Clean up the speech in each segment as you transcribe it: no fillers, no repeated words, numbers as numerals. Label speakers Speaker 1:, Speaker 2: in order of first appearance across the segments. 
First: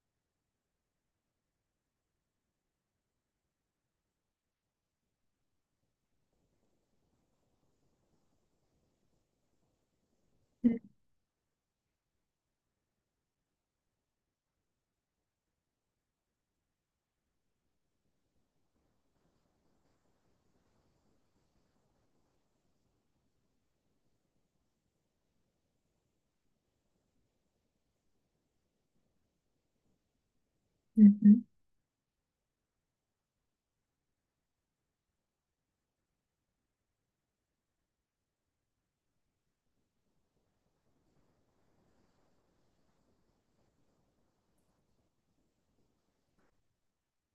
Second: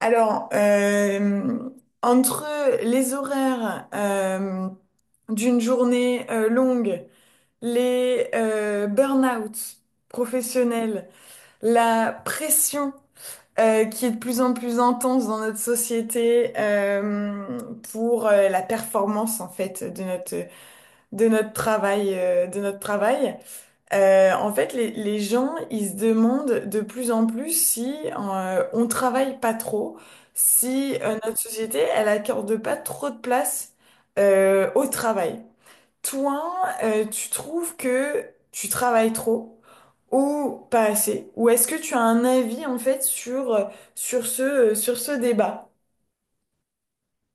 Speaker 1: Alors, euh, entre les horaires d'une journée longue, les burn-out
Speaker 2: Mhm,
Speaker 1: professionnels, la pression qui est de plus en plus intense dans notre société pour la performance en fait de notre travail. Les gens, ils se demandent de plus en plus si on travaille pas trop, si notre
Speaker 2: mhm.
Speaker 1: société, elle accorde pas trop de place au travail. Toi, tu trouves que tu travailles trop ou pas assez? Ou est-ce que tu as un avis en fait sur ce débat?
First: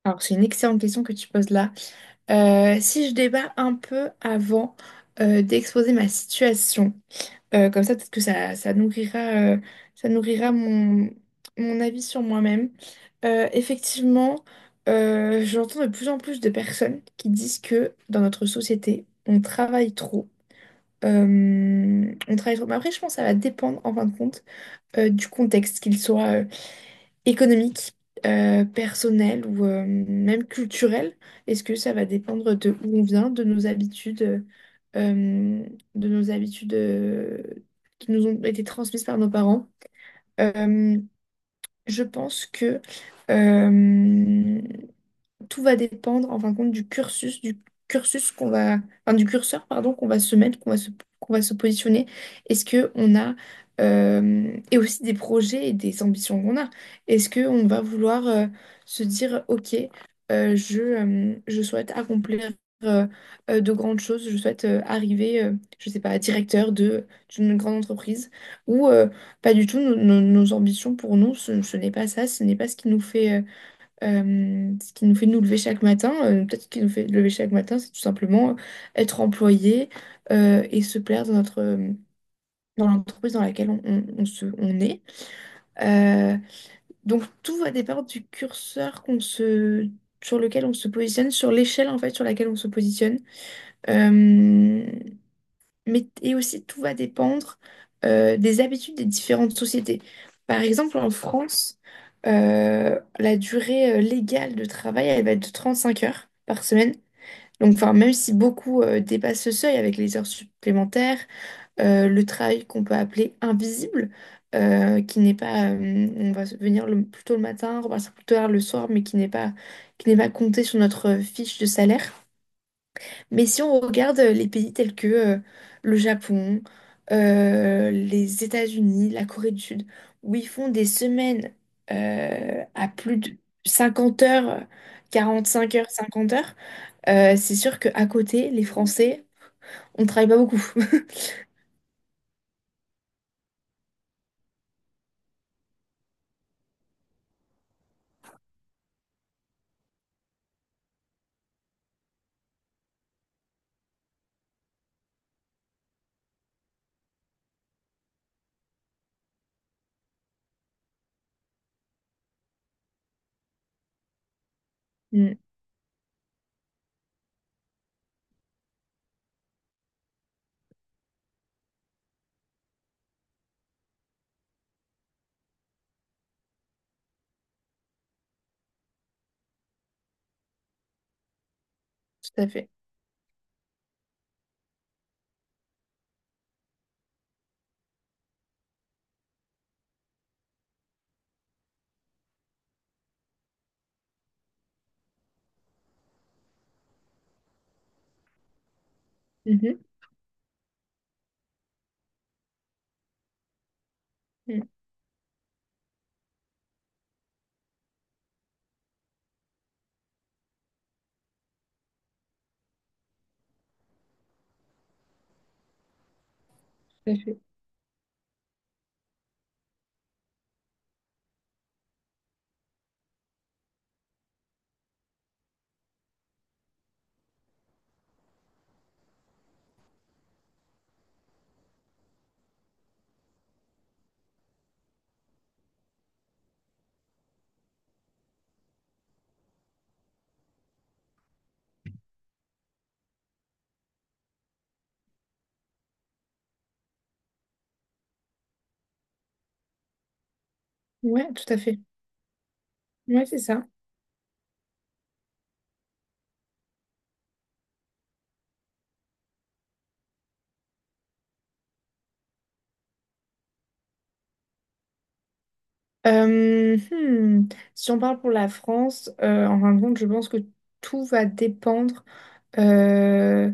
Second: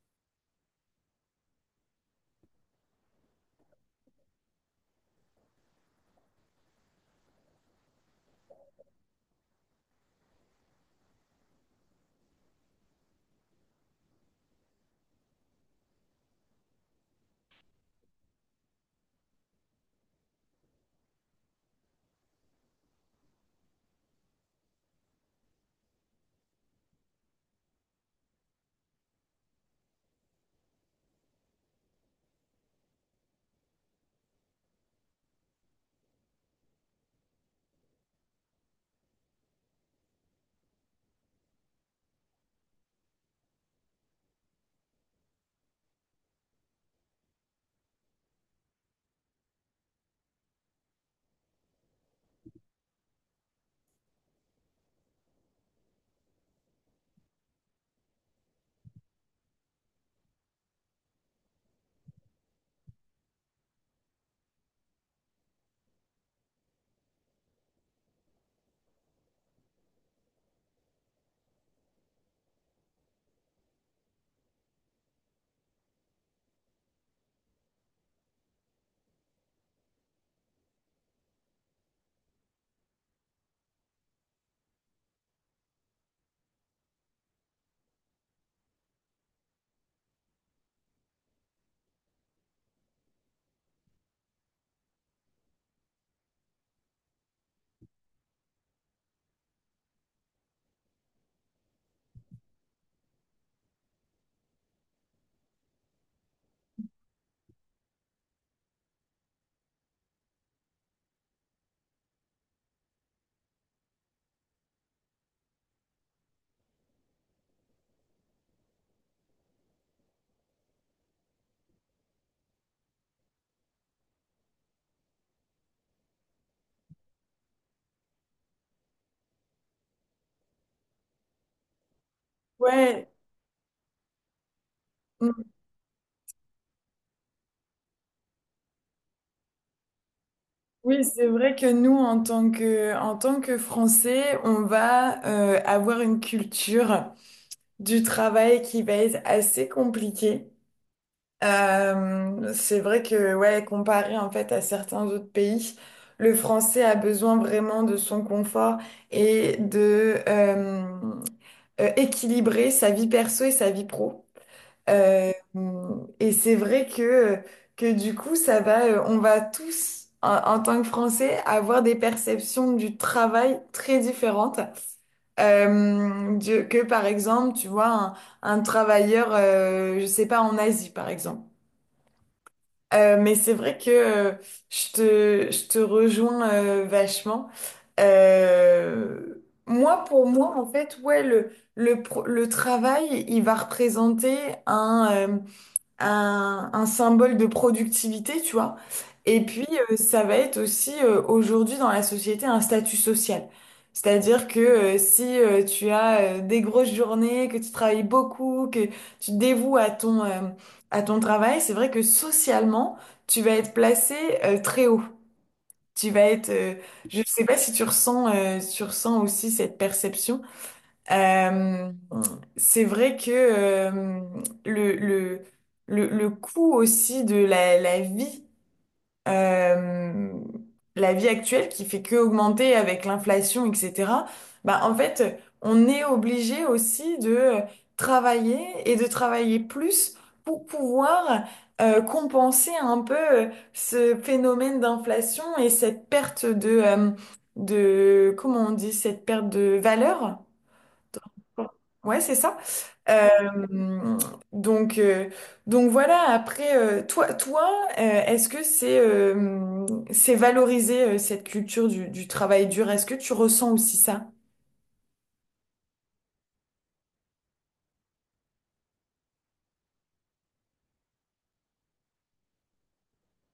Speaker 2: Alors, c'est une excellente question que tu poses là. Si je débat un peu avant d'exposer ma situation, comme ça, peut-être que ça nourrira mon avis sur moi-même. Effectivement, j'entends de plus en plus de personnes qui disent que dans notre société, on travaille trop. On travaille trop. Mais après, je pense que ça va dépendre, en fin de compte, du contexte, qu'il soit économique, personnel ou même culturel? Est-ce que ça va dépendre de où on vient, de nos euh, habitudes qui nous ont été transmises par nos parents? Euh, je pense que euh, tout va dépendre, en fin de compte, du cursus qu'on va, enfin, du curseur, pardon, qu'on va se mettre, qu'on va se positionner. Est-ce que on a, et aussi des projets et des ambitions qu'on a. Est-ce que on va vouloir se dire, ok, je souhaite accomplir euh, de grandes choses, je souhaite arriver, je sais pas, directeur de d'une grande entreprise, ou pas du tout. Nos ambitions pour nous, ce n'est pas ça, ce n'est pas ce qui nous fait ce qui nous fait nous lever chaque matin, peut-être ce qui nous fait lever chaque matin, c'est tout simplement être employé et se plaire dans dans l'entreprise dans laquelle on est. Euh, donc tout va dépendre du curseur sur lequel on se positionne, sur l'échelle en fait sur laquelle on se positionne. Euh, mais, et aussi, tout va dépendre des habitudes des différentes sociétés. Par exemple, en France, la durée légale de travail, elle va être de 35 heures par semaine. Donc, enfin, même si beaucoup dépassent ce seuil avec les heures supplémentaires, le travail qu'on peut appeler invisible, qui n'est pas, on va venir plus tôt le matin, repartir plus tard le soir, mais qui n'est pas compté sur notre fiche de salaire. Mais si on regarde les pays tels que le Japon, les États-Unis, la Corée du Sud, où ils font des semaines à
Speaker 1: Ouais,
Speaker 2: plus de 50 heures,
Speaker 1: mm,
Speaker 2: 45 heures, 50 heures, c'est sûr qu'à côté, les Français, on ne travaille pas beaucoup.
Speaker 1: oui, c'est vrai que nous, en tant que Français, on va avoir une culture. Du travail qui va être assez compliqué. C'est vrai que, ouais, comparé en fait à certains autres pays, le français a besoin vraiment de son confort et de équilibrer sa vie perso et sa vie pro. Euh,
Speaker 2: Mm,
Speaker 1: et c'est vrai que du coup, ça va, on va tous, en tant que Français, avoir des perceptions du travail très différentes. Que par exemple, tu vois, un travailleur, je sais pas, en Asie, par exemple.
Speaker 2: tout à fait.
Speaker 1: Mais c'est vrai que je te rejoins vachement. Moi, pour moi, en fait, ouais, le travail, il va représenter un, un symbole de productivité, tu vois. Et puis,
Speaker 2: Mhm,
Speaker 1: ça va être aussi aujourd'hui dans la société un statut social. C'est-à-dire que
Speaker 2: mm,
Speaker 1: si tu as des grosses journées, que tu travailles beaucoup, que tu te dévoues à à ton travail, c'est vrai que socialement, tu vas être placé très haut. Tu vas être, euh,
Speaker 2: tout à
Speaker 1: je ne
Speaker 2: fait.
Speaker 1: sais pas si tu ressens, tu ressens aussi cette perception. Euh, c'est vrai que le, le, le coût aussi de euh, la vie actuelle qui fait que augmenter avec l'inflation, etc., bah, en fait, on est obligé aussi de travailler et de travailler plus pour pouvoir compenser un peu ce phénomène d'inflation et cette perte de, comment on dit, cette perte de valeur.
Speaker 2: Ouais, tout à fait.
Speaker 1: Ouais, c'est ça.
Speaker 2: Ouais, c'est ça.
Speaker 1: Euh, donc, euh, donc voilà, après, toi est-ce que c'est valorisé cette culture du travail dur? Est-ce que tu ressens aussi ça?
Speaker 2: Euh, hmm, Si on parle pour la France, en fin de compte, je pense que tout va dépendre. euh,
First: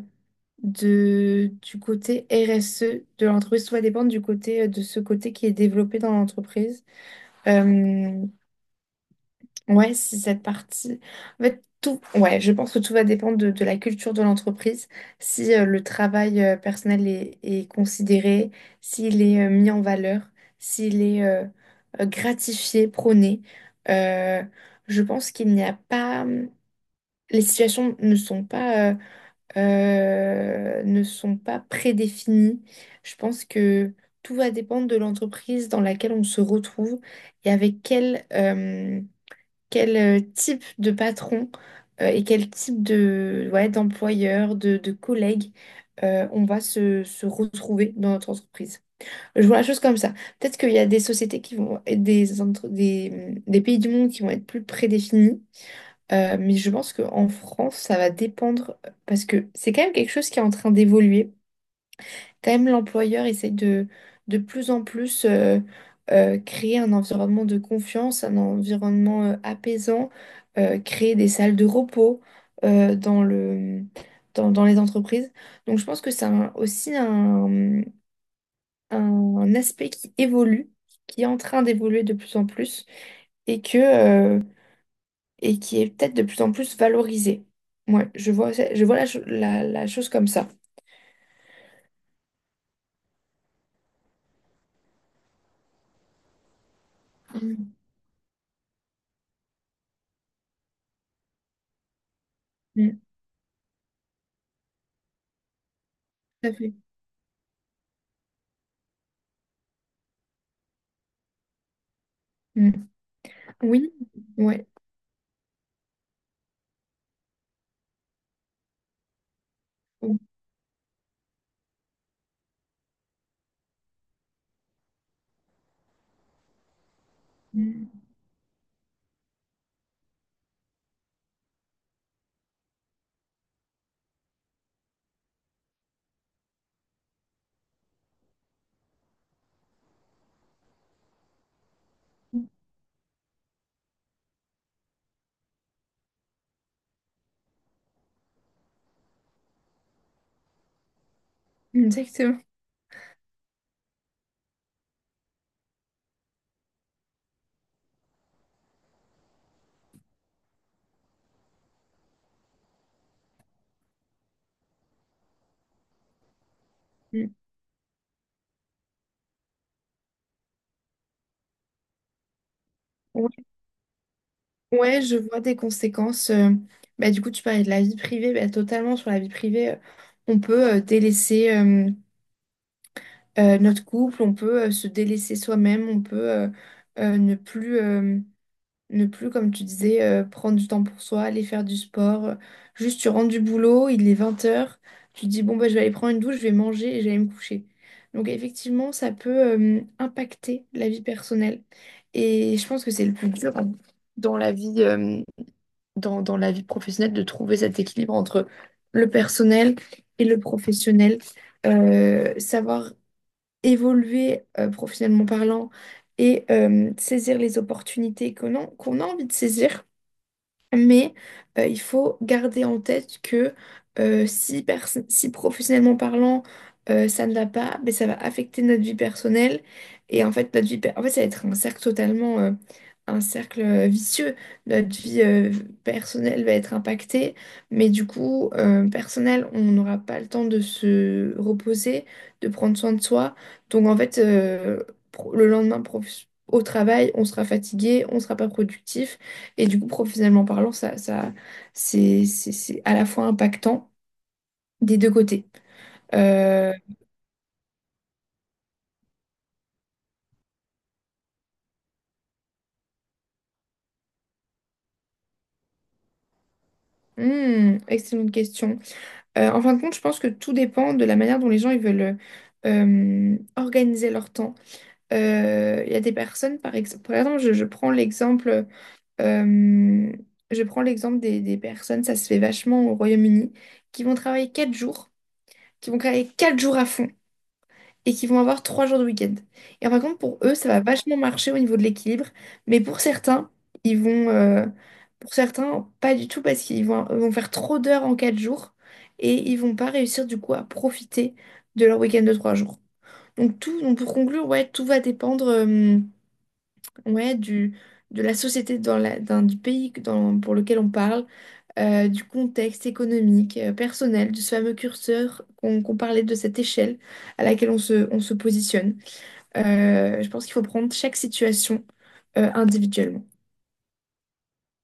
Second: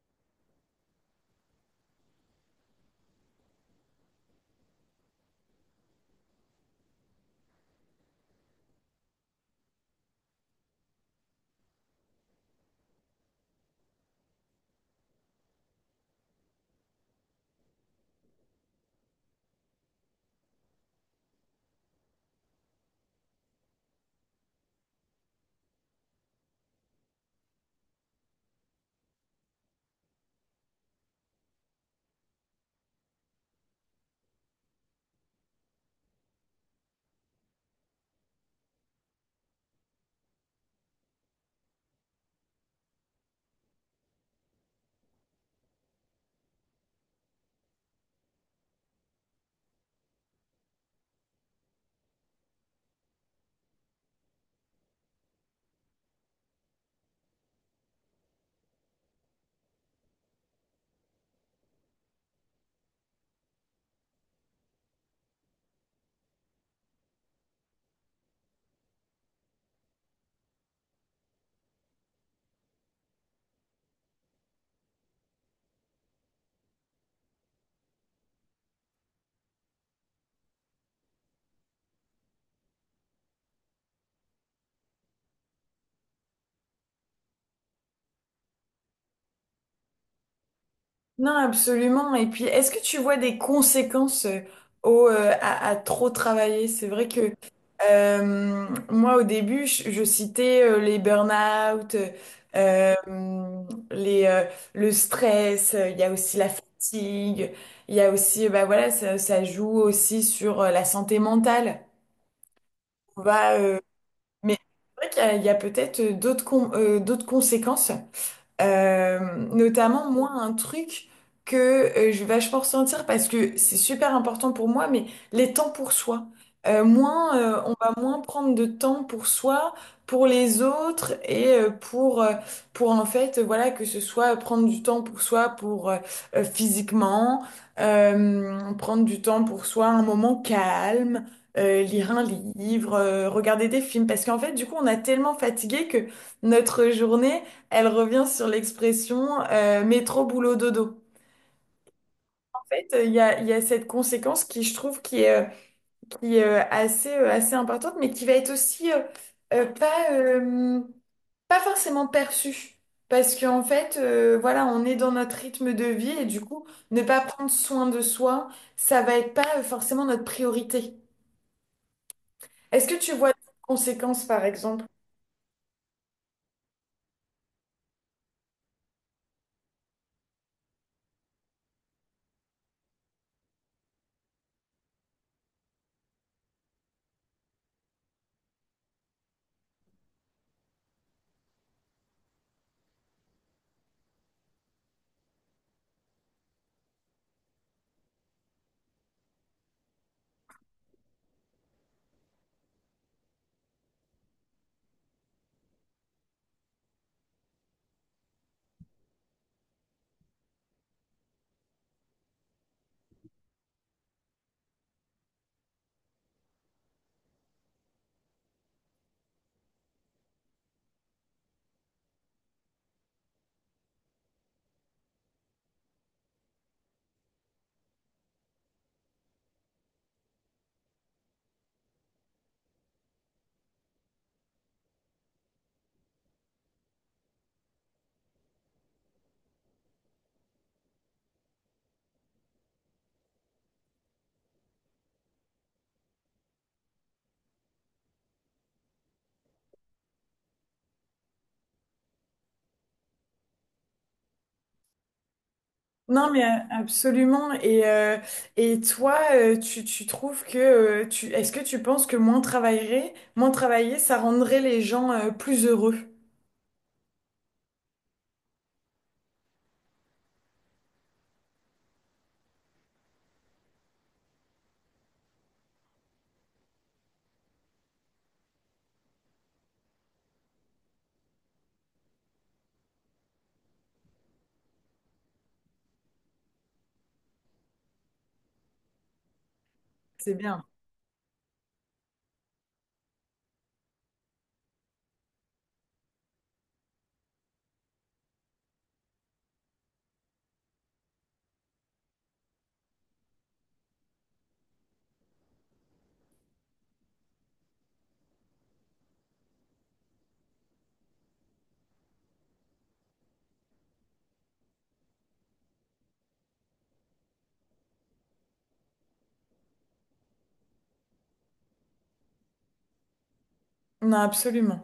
Speaker 2: du côté RSE de l'entreprise. Tout va dépendre du côté, de ce côté qui est développé dans l'entreprise. Euh, ouais, c'est cette partie. En fait, ouais, je pense que tout va dépendre de la culture de l'entreprise. Si le travail personnel est considéré, s'il est mis en valeur, s'il est gratifié, prôné. Euh, je pense qu'il n'y a pas. Les situations ne sont pas prédéfinis. Je pense que tout va dépendre de l'entreprise dans laquelle on se retrouve et avec quel type de patron et quel type de, ouais, d'employeur, de collègue on va se retrouver dans notre entreprise. Je vois la chose comme ça. Peut-être qu'il y a des sociétés qui vont être des pays du monde qui vont être plus prédéfinis mais je pense qu'en France, ça va dépendre parce que c'est quand même quelque chose qui est en train d'évoluer. Quand même, l'employeur essaie de plus en plus créer un environnement de confiance, un environnement apaisant, créer des salles de repos euh, dans le, dans les entreprises. Donc, je pense que c'est aussi un aspect qui évolue, qui est en train d'évoluer de plus en plus et que. Et qui est peut-être de plus en plus valorisée. Moi, je vois la chose comme ça.
Speaker 1: Non, absolument. Et puis, est-ce que tu vois des conséquences à trop travailler? C'est vrai que
Speaker 2: Mm,
Speaker 1: moi, au début, je citais les burn-out, euh,
Speaker 2: mm,
Speaker 1: les, euh, le stress, il y a aussi
Speaker 2: tout
Speaker 1: la
Speaker 2: à fait.
Speaker 1: fatigue, il y a aussi, bah voilà, ça joue aussi sur la santé mentale.
Speaker 2: Mm.
Speaker 1: On va, euh,
Speaker 2: Oui,
Speaker 1: mais
Speaker 2: ouais.
Speaker 1: c'est vrai qu'il y a, il y a peut-être d'autres conséquences. Euh, Notamment, moi, un truc que je vais vachement ressentir parce que c'est super important pour moi, mais les temps pour soi. On
Speaker 2: Mm,
Speaker 1: va moins prendre de temps pour soi, pour les autres et pour en fait, voilà, que ce soit prendre du temps pour soi, pour physiquement, prendre du temps pour soi, un moment calme, lire un livre, regarder des films. Parce qu'en fait, du coup, on a tellement fatigué que notre journée elle revient sur l'expression métro boulot dodo.
Speaker 2: exactement.
Speaker 1: En fait, il y a cette conséquence qui, je trouve, qui est, assez importante, mais qui va être aussi euh, pas, euh, pas forcément perçue. Parce qu'en fait, voilà, on est dans notre rythme de vie et du coup, ne pas
Speaker 2: Mm.
Speaker 1: prendre soin de soi, ça va être pas forcément notre priorité. Est-ce que tu vois
Speaker 2: Ouais,
Speaker 1: des conséquences, par exemple?
Speaker 2: Ouais, je vois des conséquences. Bah, du coup, tu parlais de la vie privée, bah, totalement sur la vie privée. On peut délaisser notre couple, on peut se délaisser soi-même, on peut ne plus. Ne plus, comme tu disais, prendre du temps pour soi, aller faire du sport. Juste, tu rentres du boulot, il est 20 heures, tu te dis, bon, bah, je vais aller prendre une douche, je vais manger et je vais aller me coucher. Donc, effectivement, ça peut impacter la vie personnelle. Et je pense que c'est le plus dur, hein, dans la vie, euh, dans la vie professionnelle, de trouver cet équilibre entre le personnel et le professionnel. Savoir évoluer professionnellement parlant et saisir les opportunités qu'on a, qu'on a envie de saisir. Mais il faut garder en tête que si professionnellement parlant, ça ne va pas, mais ça va affecter notre vie personnelle. Et en fait, en fait, ça va être un cercle totalement, un cercle vicieux. Notre vie personnelle va être impactée, mais du coup, personnel, on n'aura pas le temps de se reposer, de prendre soin de soi. Donc en fait, le lendemain, au travail, on sera fatigué, on ne sera pas productif. Et du coup, professionnellement parlant, c'est à la fois impactant des deux côtés.
Speaker 1: Non, mais
Speaker 2: Euh,
Speaker 1: absolument. Et toi, tu trouves que tu est-ce que tu penses que moins travailler, ça rendrait les gens plus heureux?
Speaker 2: Excellente question. En fin de compte, je pense que tout dépend de la manière dont les gens ils veulent organiser leur temps. Il y a des personnes, par exemple, euh, je prends l'exemple des personnes, ça se fait vachement au Royaume-Uni, qui vont travailler 4 jours, qui vont travailler quatre jours à fond et qui vont avoir 3 jours de week-end. Et par contre,
Speaker 1: C'est
Speaker 2: pour eux,
Speaker 1: bien.
Speaker 2: ça va vachement marcher au niveau de l'équilibre, mais ils vont, euh, pour certains, pas du tout parce qu'ils vont faire trop d'heures en 4 jours et ils vont pas réussir du coup à profiter de leur week-end de 3 jours. Donc pour conclure, ouais, tout va dépendre, ouais, du de la société dans du pays pour lequel on parle, du contexte économique, personnel, de ce fameux curseur qu'on parlait, de cette échelle à laquelle on se positionne. Je pense qu'il faut prendre chaque situation individuellement.
Speaker 1: Non, absolument.